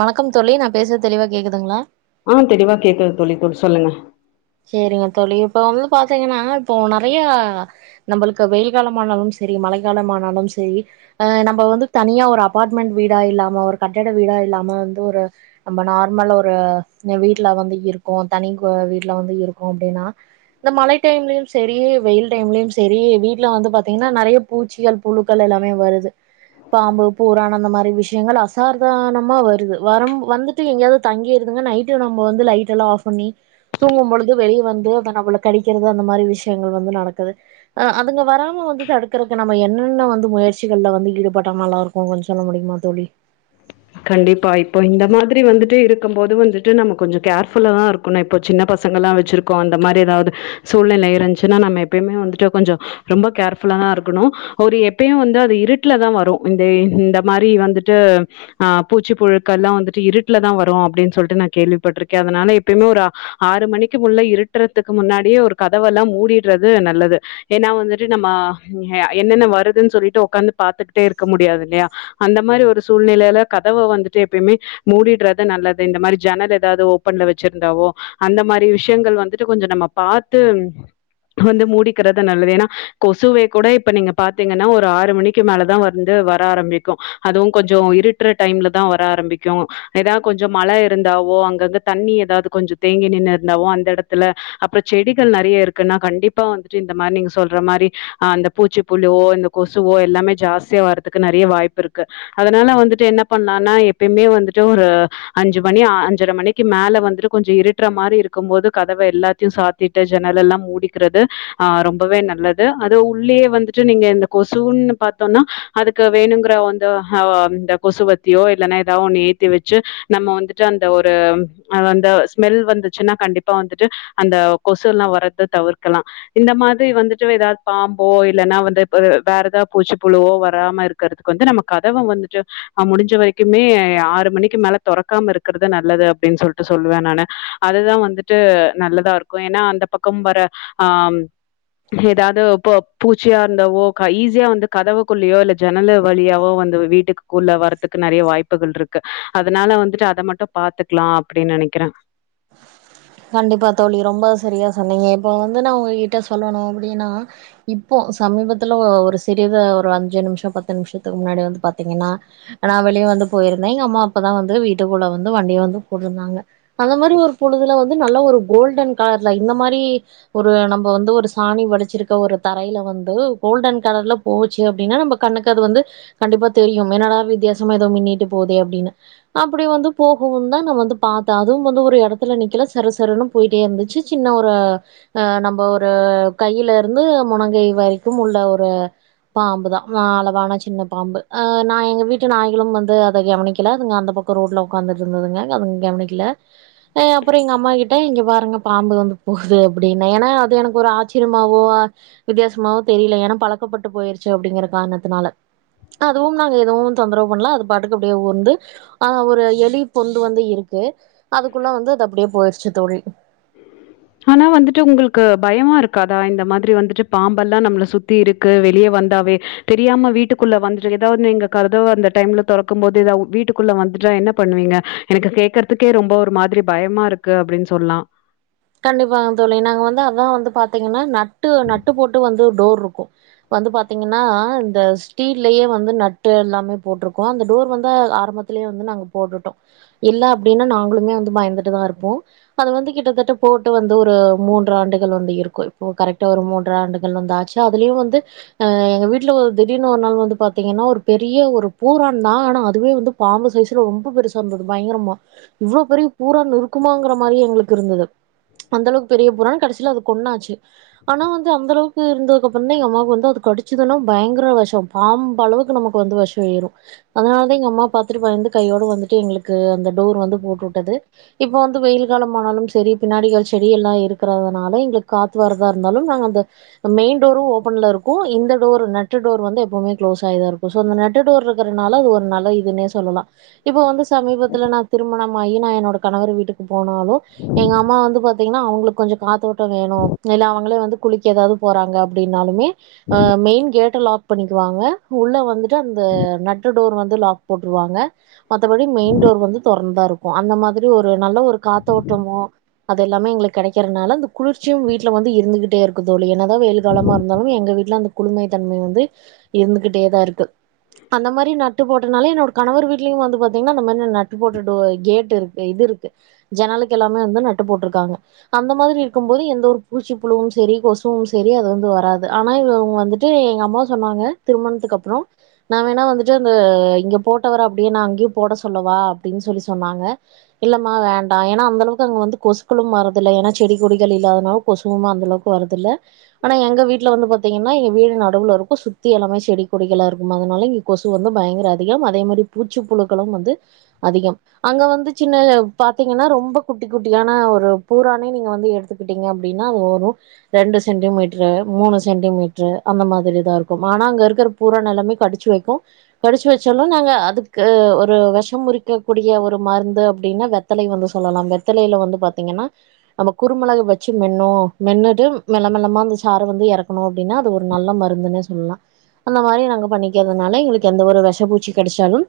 வணக்கம் தோழி நா பேசுறது தெளிவா கேக்குதுங்களா ஆஹ தெளிவா கேக்குது தோழி சொல்லுங்க சேரிங்க தோழி இப்ப வந்து பாத்தீங்கன்னா இப்போ நெறைய நம்புளுக்கு வெயில் காலமானாலு செரி மழைக்காலமானாலு சேரி ஆஹ நம்ப வந்து தனியா ஒரு அபார்ட்மெண்டட் வீடா இல்லாம ஒரு கட்டிட வீடா இல்லாம வந்து ஒரு நம்ப நார்மலா ஒரு வீட்டுல வந்து இருக்கு தனி வீ இருட்ட வந்து இருக்கு அப்படின்னா இந்த மலை டைம்லயும் செரி வெயில் டைம்லு செரி வீட்டுல வந்து பாத்தீங்கன்னா நெறைய பூச்சிகள் புழுக்கள் எல்லாமே வருது பாம்பு பூரான் அந்த மாதிரி விஷயங்கள் அசாதாரணமா வருது வரும் வந்துட்டு எங்கயாவது தங்கிருதுங்க நைட் நம்ப வந்து லைட் எல்லா ஆப் பண்ணி தூங்கும் பொழுது வெளியே வந்து அதை நம்பள கடிக்கிறது அந்த மாதிரி விஷயங்கள் வந்து நடக்குது அஹ அதுங்க வராம வந்து தடுக்கறக்கு நம்ப என்னென்ன வந்து முயற்சிகள்ல வந்து ஈடுபட்டா நல்லா இருக்கு கொஞ்ச சொல்ல முடியுமா தோழி கண்டிப்பா இப்போ இந்த மாதிரி வந்துட்டு இருக்கு போது வந்துட்டு நம்ம கொஞ்ச கேர்ஃபுல்லாதா இருக்கணு இப்போ சின்ன பசங்கள் எல்லா வச்சிருக்கோ அந்த மாரி ஏதாவது சூழ்நிலை இருந்துச்சுன்னா நம்ம எப்பயுமே வந்துட்டு கொஞ்ச ரொம்ப கேர்ஃபுல்லாதா இருக்கணு ஒரு எப்பயு வந்து அது இருட்டுலதான் வரு இந்த இந்த மாரி வந்துட்டு ஆஹ பூச்சிப்புழுக்க எல்லா வந்துட்டு இருட்டுல தான் வரு அப்புடின்னு சொல்லிட்டு நான் கேள்விப்பட்டிருக்கே அதனால எப்பயுமே ஒரு ஆறு மணிக்கு முன்ன இருட்டுறதுக்கு முன்னாடியே ஒரு கதவையெல்லா மூடிடுறது நல்லது ஏன்னா வந்துட்டு நம்ப என்னென்ன வருதுன்னு சொல்லிட்டு உட்காந்து பாத்துக்கிட்டே இருக்க முடியாது இல்லையா அந்த மாரி ஒரு சூழ்நிலையில கதவ வந்துட்டு எப்பயுமே மூடிடுறது நல்லது இந்த மாரி ஜனல் ஏதாவது ஓபன்ல வச்சிருந்தாவோ அந்த மாரி விஷயங்கள் வந்துட்டு கொஞ்ச நம்ப பாத்து வந்து மூடிக்கிறது நல்லது ஏன்னா கொசுவை கூட இப்ப நீங்க பாத்தீங்கன்னா ஒரு ஆறு மணிக்கு மேலதான் வந்து வர ஆரம்பிக்கு அதுவு கொஞ்ச இருட் ரைடைம்ல தா வர ஆரம்பிக்கு ஏதாவது கொஞ்ச மழ இருந்தாவோ அங்கங்க தண்ணி ஏதாவது கொஞ்ச தேங்கி நின்று இருந்தாவோ அந்த இடத்துல அப்புறம் செடிகள் நெறைய இருக்குன்னா கண்டிப்பா வந்துட்டு இந்த மாரி நீங்க சொல்ற மாரிஹ அந்த பூச்சிப்புழுவோ இந்த கொசுவோ எல்லாமே ஜாஸ்தியா வர்றதுக்கு நெறைய வாய்ப்பு இருக்கு அதனால வந்து என்ன பண்ணலா எப்பயுமே வந்துட்டு ஒரு அஞ்சு மணி அஞ்சரை மணிக்கு மேல வந்துட்டு கொஞ்ச இருட்டுற மாதிரி இருக்கும்போது கதவ எல்லாத்தையு சாத்திட்டு ஜன்னல எல்லா மூடிக்கிறது ஆஹ ரொம்பவே நல்லது அதோ உள்ளேயே வந்துட்டு நீங்க இந்த கொசுன்னு பாத்தோம்னா அதுக்கு வேணுங்கற வந்துஹ அந்த கொசுவத்தியோ இல்லைன்னா ஏதாவ ஒ ந ஏத்தி வச்சு நம்ம வந்துட்டு அந்த ஒருஹ அந்த ஸ்மெல் வந்துச்சுன்னா கண்டிப்பா வந்துட்டு அந்த கொசு எல்லா வறத தவிர்க்கலா இந்த மாதிரி வந்துட்டு ஏதாவது பாம்போ இல்லைன்னா வந்து வேற ஏதாவ பூச்சிப்புழுவோ வராம இருக்கிறதுக்கு வந்து நம்ம கதவை வந்துட்டு முடிஞ்ச வரைக்குமே ஆறு மணிக்கு மேல தொறக்காம இருக்கறது நல்லது அப்பிடின்னு சொல்லிட்டு சொல்லுவேன் நானு அதுதா வந்துட்டு நல்லதா இருக்கு ஏன்னா அந்த பக்கம் வர ஆஹ ஏதாவது பூச்சியா இருந்தாவோ ஈஸியா வந்து கதவுக்குல்லயோ இல்ல ஜனல வழியாவோ வந்து வீட்டுக்கு உள்ள வரறதுக்கு நெறைய வாய்ப்புகள் இருக்கு அதனால வந்துட்டு அத மட்டு பாத்துக்கலா அப்பிடின்னு நெனைக்கிறேன் கண்டிப்பா தோழி ரொம்ப சரியா சொன்னீங்க இப்ப வந்து நா உங்ககிட்ட சொல்லணு அப்டின்னா இப்போ சமீபத்துல ஒரு சிறிது ஒரு அஞ்சு நிமிஷ பத்து நிமிஷத்துக்கு முன்னாடி வந்து பாத்தீங்கன்னா நா வெளியே வந்து போயிருந்தே எங்க அம்மா அப்பதா வந்து வீட்டுக்குள்ள வந்து வண்டியை வந்து கூட்டிருந்தாங்க அத அந்த மாரிஒரு பொழுதுல வந்து நல்ல ஒரு கோல்டன் கலர்ல இந்த மாரி ஒரு நம்ம வந்து ஒரு சாணி வடிச்சிருக்க ஒரு தரையில வந்து கோல்டன் கலர்ல போச்சு அப்பிடின்னா நம்ம கண்ணுக்கு அது வந்து கண்டிப்பா தெரியு என்னடா வித்தியாசமா ஏதோ மின்ன்னிட்டு போதே அப்பிடின்னனு அப்பிடி வந்து போகவும் தா ந வந்து பாத்தே அதுவு வந்து ம்ம் இடத்துல நல சரசரன்னு போயிட்டே இருந்துச்சு சின்ன ஒரு அஹ நம்ம ஒரு கையில இருந்து முனங்கை வரைக்கு உள்ள ஒரு பாம்புதான் அளவான சின்ன பாம்பு அஹ நா எங்க வீட்டு நாய்களும் வந்து அத கவனிக்கல அதுங்க அந்த பக்க ரோட்ல உக்காந்துட்டு இருந்ததுங்க அது கவனிக்கல அப்புற எங்க அம்மா கிட்ட இங்க பாருங்க பாம்பு வந்து போகுது அப்புடின்னா ஏன்னா அது எனக்கு ஒரு ஆச்சரியமாவோ வித்தியாசமாவோ தெரியில ஏன்னா பழக்கப்பட்டு போயிருச்சு அப்பிடிங்கற காரணத்தினால அதுவு நாங்க எதுவு தொந்தரவு பண்ணல அது பாட்டுக்கு அப்புடியே உர்ந்துஹ ஒரு எலி பொந்து வந்து இருக்கு அது அதுக்குள்ளா வந்து அது அப்புடியே போயிருடுச்சு தோழி ஆனா வந்துட்டு உங்களுக்கு பயமா இருக்காதா இந்த மாதிரி வந்துட்டு பாம்பெல்லா நம்பள சுத்தி இருக்கு வெளியே வந்தாவே தெரியாம வீட்டுக்குள்ள வந்துட்டு ஏதாவது நீங்க கதவ அந்த டைம்ல தெறக்கு போது ஏதாவது வீட்டுக்குள்ள வந்துட்டா என்ன பண்ணுவீங்க எனக்கு கேக்குறதுக்கே ரொம்ப ஒரு மாரி பயமா இருக்கு அப்புடின்னு சொல்லா கண்டிப்பாங்க தோழி நாங்க வந்து அதா வந்து பாத்தீங்கன்னா நட் ட்டு நட்டு போட்டு வந்து டோர் இருக்கோ இப்ப வந்து பாத்தீங்கன்னா இந்த ஸ்டீல்லே வந்து நட்டு எல்லாமே போட்ருக்கோ அந்த டோர் வந்து ஆரம்பத்திலயே வந்து நாங்க போட்டுட்டோ இல்ல அப்படின்னா நாங்களுமே வந்து பயந்துட்டுதா இருப்போ அது வந்து கிட்டத்தட்ட போட்டு வந்து ஒரு மூன்று ஆண்டுகள் வந்து இருக்கு இப்போ கரெக்டா ஒரு மூன்று ஆண்டுகள் வந்து ஆச்சு அதுலயு வந்து எங்க வீட்டுல திடீர்னு ஒரு நாள் வந்து பாத்தீங்கன்னா ஒரு பெரிய ஒரு பூரா தா ஆனா அதுவே வந்து பாம்பு சைஸ்ல ரொம்ப பெருசா இருந்தது பயங்கரமா இவ்ளோ பெரிய பூரான் இருக்குமாங்கிற மாரி எங்களுக்கு இருந்தது இல்ல அத கொன்னாச்சு ஆனா வந்து அந்த அளவுக்கு இருந்ததுக்கு அப்றம் தா எங்க அம்மாக்கு அது கடிச்சதுனா பயங்கர வெஷோ பாம்பு அளவுக்கு நமக்கு வெஷோ ஏறு அதனால தா எங்க அம்மா பாத்துட்டு பயந்து கையோடு வந்துட்டு எங்களுக்கு அந்த டோர் வந்து போட்டு உட்டது இப்ப வந்து வெயில் காலோ ஆனாலு செரி பின்னாடிகள் செடி எல்லா இருக்கிறதுனால எங்களுக்கு காத்து வரதா இருந்தாலு நாங்க அந்த மெயின் டோரும் ஓபன்ல இருக் இருக்கு இந்த டோரு நட்டு டோரு வந்து எப்புமே க்ளோஸ் ஆயிதா இருக்கு சோ அந்த நட்டு டோரு இருக்கறனால அது ஒரு நல்ல இதுன்னே சொல்லலா இப்ப வந்து சமீபத்துல நா திருமணமாயி நா என்னோட கணவர் வீட்டுக்கு போனாலு எங்க அம்மா வந்து பாத்தீங்கனா அவங்களுக்கு கொஞ்ஜோ காத்தோட்ட வேணு இல்ல அவங்களே வந்து குளிக்க ஏதாது போறாங்க அப்டின்னாலுமே அ மெயின் கேட் லாக் பண்ணிக்குவாங்க உள்ள வந்துட்டு அந்த நட்டு டோரு வந்து லாக் போட்டுருவாங்க மத்தபடி மெயின் டோர் வந்து தொறந் தா இருக்கு அந்த மாதிரி ஒரு நல்ல ஒரு காத்தோட்டமு அது எல்லாமே எங்களுக்கு கிடைக்கறதுனால அந்த குளிர்ச்சியு வீட்ல வந்து இருந்துகிட்டே இருக்கு தோலி என்னதா வெயில் காலமா இருந்தாலு எங்க வீட்ல அந்த குளுமை தன்மை வந்து இருந்துகிட்டே தா இருக்கு அந்த மாரி நட்டு போட்டனாலே என்னோட கணவர் வீட்லயு வந்து பாத்தீங்கன்னா அந்த மாரி நட்டு போட்ட கேட் இருக்கு இது இருக்கு ஜன்னலக்கு எல்லாமே வந்து நட்டு போட்ருக்காங்க அந்த மாதிரி இருக்கும்போது எந்த ஒரு பூச்சி புளுவும் செரி கொசும் செரி அது வந்து வராது ஆனா இவங்க வந்துட்டு எங்க அம்மா சொன்னாங்க திருமணத்துக்கு அப்றோ நா வேணா வந்துட்டு அந்த இங்க போட்டவர அப்படியே நா அங்க போட சொல்லவா அப்டின்னு சொல்லி சொன்னாங்க இல்லம்மா வேண்டா ஏனா அந்த அளவுக்கு அங்க வந்து கொசுக்களும் வரதில்ல ஏன்னா செடி கொடிகள் இல்லாதனால கொசுமா அந்தளவுக்கு வரதில்ல ஆனா எங்க வீடுல வந்து பா பாத்திங்கனா எங்க வீடு நடுவுல இருக்கு சுத்தி எல்லாமே செடி கொடிகளா இருக்கு அதனால இங்க கொசு வந்து பயங்கர அதிகம் அதே மாரி பூச்சிப்புலுக்களும் வந்து அதிகம் அங்க வந்து சின்ன பாத்தீங்கன்னா ரொம்ப குட்டி குட்டி [unintelligible] ஒரு பூரானே நீங்க வந்து எடுத்துக்கிட்டீங்க அப்படின்னா அது வரும் ரெண்டு சென்டிமீட்ரு மூணு சென்டிமீட்ரு அந்த மாதிரி தா இருக்கு ஆனா அங்க இருக்கிற பூரான் எல்லாமே கடிச்சு வெக்கு கடிச்சு வெச்சாலு நாங்க அதுக்கு ஒரு வெஷம் முறிக்கக் கூடிய ஒரு மருந்து அப்படின்னா வெத்தலை வந்து சொல்லலா வெத் வெத்தலையில வந்து பாத்தீங்கன்னா நம்ம குருமிளக வெச்சி மென்னோ மென்னுட்டு மெல்ல மெல்லமா அந்த சாறு வந்து எறக்கணு அப்படின்னா அது ஒரு நல்ல மருந்துன்னே சொல்லலா அந்த மாரி நாங்க பண்ணிக்கிறதுனால எங்களுக்கு எந்த ஒரு வெஷ பூச்சி கடிச்சாலு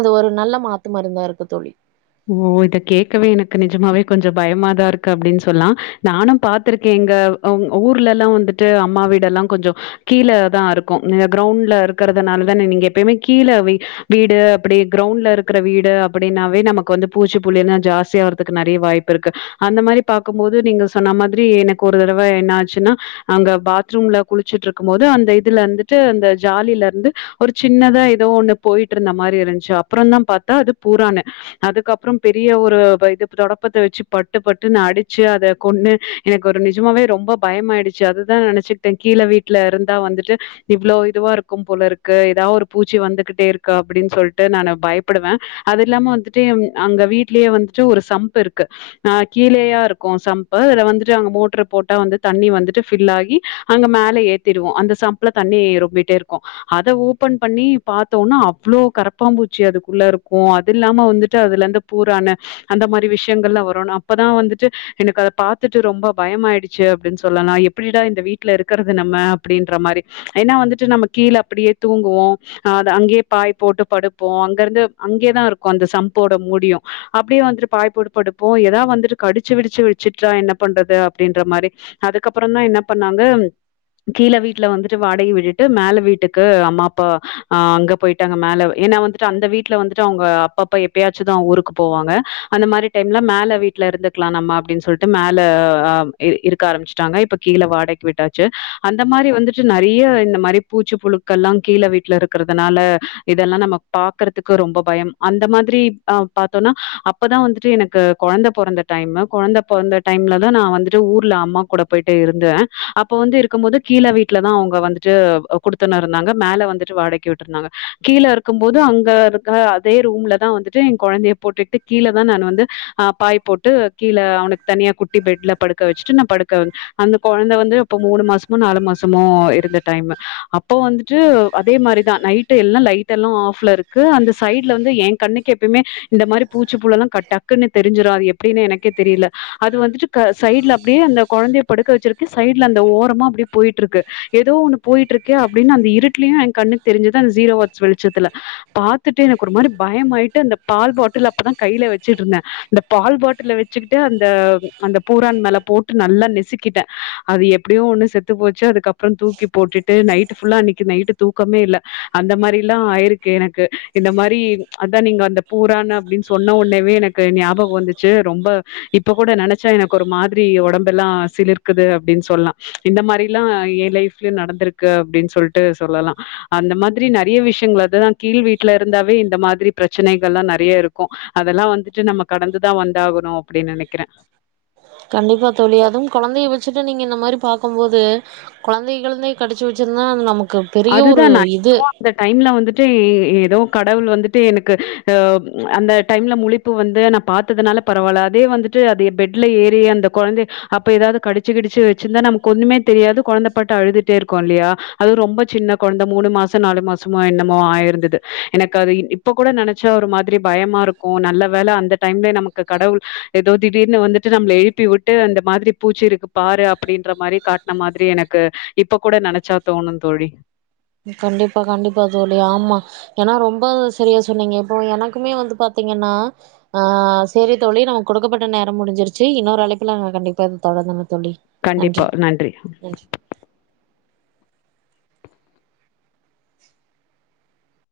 அது ஒரு நல்ல மாத்து மருந்தா இருக்கு தோலி ஓ இத கேக்கவே எனக்கு நிஜமாவே கொஞ்ஜோ பயமாதா இருக்கு அப்படின்னு சொல்லலா நானும பாத்துருக்கேன் எங்க ஊர்ல எல்லா வந்துட்டு அம்மா வீடு எல்லா கொஞ்ஜோ கீழே தா இருக்கு கிரௌண்ட்ல இருக்கிறதுனால தானே நீங்க எப்புமே கீழ வீடு அப்படி கிரௌண்ட்ல இருக்கிற வீடு அப்படின்னாவே நமக் வந்து பூச்சி புள்ளில்லா ஜாஸ்தி ஆறதுக்கு நெறைய வாய்ப்பு இருக்கு அந்த மாரி பாக்கும்போது நீங்க சொன்ன மாதிரி எனக்கு ஒரு தடவை என்ன ஆச்சுன்னா அங்க பாத்ரூம்ல குளிச்சுட்டு இருக்கும் போது அந்த இதுல இருந்துட்டு அந்த ஜாலியில இருந்து ஒரு சின்னதா ஏதோ ஒண்ணு போயிட்டு இருந்த மாரி இருந்துச்சு அப்புறம் தா பார்த்தா அது பூரான்னு அதுக்கப்புறோ பெரிய ஒரு இது தொடப்பத்த வச்சு பட்டு பட்டுனு அடிச்சு அதை கொன்னு எனக்கு ஒரு நிஜமாவே ரொம்ப பயமாயிடுச்சு அது தா நெனைச்சுகிட்ட கீல வீட்டுல இருந்தா வந்துட்டு இவ்ளோ இதுவா இருக்கும் போலருக்கு ஏதாவது ஒரு பூச்சி வந்துகிட்டே இருக்கு அப்படின்னு சொல்லிட்டு நான் பயப்படுவேன் அது இல்லாம வந்துட் அங்க வீட்லயே வந்துட்டு ஒரு சம்ப் இருக்கு ஆ கீலயா இருக்கு சம்ப் இதுல வந்துட்டு அங்க மோட்ரு போட்டா வந்து தண்ணி வந்துட்டு பில் ஆகி அங்க மேல ஏத்திடுவோ அந்த சம்ப்ல தண்ணி ரொம்பிட்டே இருக்கு அத ஓபன் பண்ணி பாத்தோனா அவ்ளோ கரப்பாம்பூச்சி அதுக்குள்ள இருக்கு அது இல்லாம வந்துட் அதுல இருந்து பூரான அந்த மாரி விஷயங்கள் எல்லா வரு அப்பதா வந்துட்டு எனக்கு அதை பாத்துட்டு ரொம்ப பயமாயிடுச்சு அப்படின்னு சொல்லலா எப்டிடா இந்த வீட்டுல இருக்கிறது நம்ம அப்படின்ற மாரி ஏன்னா வந்துட்டு நம்ம கீழே அப்டியே தூங்குவோ அங்கேயே பாய் போட்டு படுப்போ அங்க இருந்து அங்கேதா இருக்கு அந்த சம் போட முடியு அப்டியே வந்துட்டு பாய் போட்டு படுப்போ ஏதா வந்துட்டு கடிச்சு விடிச்சு வெச்சுட்டா என்ன பண்றது அப்டின்ற மாரி அதுக்கப்புறோ தா என்ன பண்ணாங்க கீல வீட்ல வந்துட்டு வாடகை விட்டுட்டு மேல வீட்டுக்கு அம்மா அப்பா ஆ அங்க போயிட்டாங்க மேல ஏன்னா வந்துட்டு அந்த வீட்ல வந்துட்டு அவங்க அப்ப இப்ப எப்பயாச்சு தா ஊருக்கு போவாங்க அந்த மாரி டைம்ல மேல வீட்ல இருந்துக்கலா நம்ம அப்டின்னு சொல்ட்டு மேல ஆ இருக்க ஆரம்பிச்சுட்டாங்க இப்ப கீல வாடக விட்டாச்சு அந்த மாரி வந்துட்டு நெறைய இந்த மாரி பூச்சி புலுக்கள் எல்லா கீல வீட்ல இருக்கிறதுனால இதெல்லா நம்ம பாக்கறதுக்கு ரொம்ப பயம் அந்த மாதி [unintelligible] பாத்தோனா அப்பதா வந்துட்டு எனக்கு கொழந்த பொறந்த டைமு கொழந்த பொறந்த டைம்ல தா நா வந்துட்டு ஊர்ல அம்மா கூட போயிட்டு இருந்த அப்ப வந்து இருக்கும் போது கீல வீட்ல தா அவுங்க வந்துட்டு குடுத்தனோ இருந்தாங்க மேல வந்துட்டு வாடக்கி விட்டு இருந்தாங்க கீல இருக்கும் போது அங்க இருக்க அதே ரூம்ல நா வந்துட்டே எ குழந்தைய போட்டுட்டு கீல தா நான் வந்து ஆ பாய் போட்டு கீல அவனக்கு தனியா குட்டி பெட்ல படுக்க வச்சுட்டு நா படுக்க அந்த கொழந்த வந்து அப்ப மூணு மாசமோ நாலு மாசமோ இருந்த டைமு இப்போ வந்துட்டு அதே மாரி நைட்டு எல்லா லைட்டு எல்லா ஆஃப்ல இருக்கு அந்த சைட்ல வந்து ஏங் கண்ணுக்கு எப்புமே இந்த மாரி பூச்சி புலு எல்லா கட் டக்குன்னு தெரிஞ்சிடு அது எப்படின்னு எனக்கே தெரியல அது வந்துட்டு சைட்ல அப்டியே அந்த கொழந்தய படுக்க வச்சிருக்கு சைட்ல அந்த ஓரமா அப்டியே போயிட்ருக்கு இருக்கு ஏதோ ஒண்ணு போயிட்டு இருக்கே அப்படின்னு அந்த இருட்டலையு எ கண்ணு தெரிஞ்சது அந்த ஜீரோ வாட்ஸ் வெளிச்சத்துல பாத்துட்டு எனக்கு ஒரு மாரி பயமாயிட்டு அந்த பால் பாட்டில் அப்பதா கையில வெச்சிட்டு இருந்தே அந்த பால் பாட்டில் வெச்சுக்கிட்டே அந்த அந்த பூரான் மேல போட்டு நல்லா நெசுக்கிட்டே அது எப்டியோ ஒண்ணு செத்து போச்சு அதுக்கப்புறம் தூக்கி போட்டுட்டு நைட்டு புல்லா அன்னைக்கு நைட்டு தூக்கமே இல்ல அந்த மாரிலா ஆயிருக் எனக்கு இந்த மாரி அதா நீங்க அந்த பூரான் அப்டின்னு சொன்ன ஒன்னவே எனக்கு ஞாபகோ வந்துச்சு ரொம்ப இப்ப கூட நெனச்சா எனக்கு ஒரு மாதிரி உடம்பெல்லா சிலிர்க்குது அப்டின்னு சொல்லா இந்த மாரிலா எ லைஃப்லயு நடந்திருக்கு அப்டின்னு சொல்லிட்டு சொல்லலா அந்த மாரி நெறைய விஷயங்கள் அது தா கீல் வீட்ல இருந்தாவே இந்த மாதி மாரி பிரச்சனைகள் எல்லா நெறைய இருக்கு அதெல்லா வந்துட்டு நம்ம கடந்து தா வந்தாகணு அப்டின்னு நெனைக்கிறே கண்டிப்பா தோலி அதும் கொழந்தைய வச்சுட்டு நீங்க இந்த மாரி பாக்கும் போது கொலந்தைய கிலந்தய கடிச்சி வெச்சிருந்தா ஆ நமக் அது தா நா என்னமோ அந்த டைம்ல வந்து ஏதோ கடவுள் வந்துட்டு எனக்கு ஆ அந்த டைம்ல முலிப்பு வந்து நா பாத்ததுனால பரவால்ல அதே வந்துட்டு அது பெட்ல ஏறி அந்த கொழந்தைய அப்ப ஏதாது கடிச்சு கிடிச்சு வச்சிருந்தா நமக்கு ஒண்ணமே தெரியாது குழந்தை பாட்டு அழுதுட்டே இருக்கு இல்லையா அது ரொம்ப சின்ன குழந்தை மூணு மாசம் நாலு மாசமோ என்னமோ ஆயிருந்தது எனக்கு அது இப்ப கூட நெனைச்சா ஒரு மாதிரி பயமா இருக்கும் நல்ல வேலை அந்த டைம்ல நமக்கு கடவுள் ஏதோ திடீர்னு வந்துட்டு நம்மளை எழுப்பி விட்டு அந்த மாதிரி பூச்சி இருக்கு பாரு அப்படின்ற மாதிரி காட்டின மாதிரி எனக்கு இப்ப கூட நெனைச்சா தோணும் தோழி கண்டிப்பா கண்டிப்பா தோழி ஆமா ஏன்னா ரொம்ப சரியா சொன்னீங்க இப்போ எனக்குமே வந்து பாத்தீங்கன்னா ஆஹ் செரி தோழி நமக்கு கொடுக்கப்பட்ட நேரம் முடிஞ்சிருச்சு இன்னொரு அழைப்புலங்க கண்டிப்பா இதை தொட கண்டிப்பா நன்றி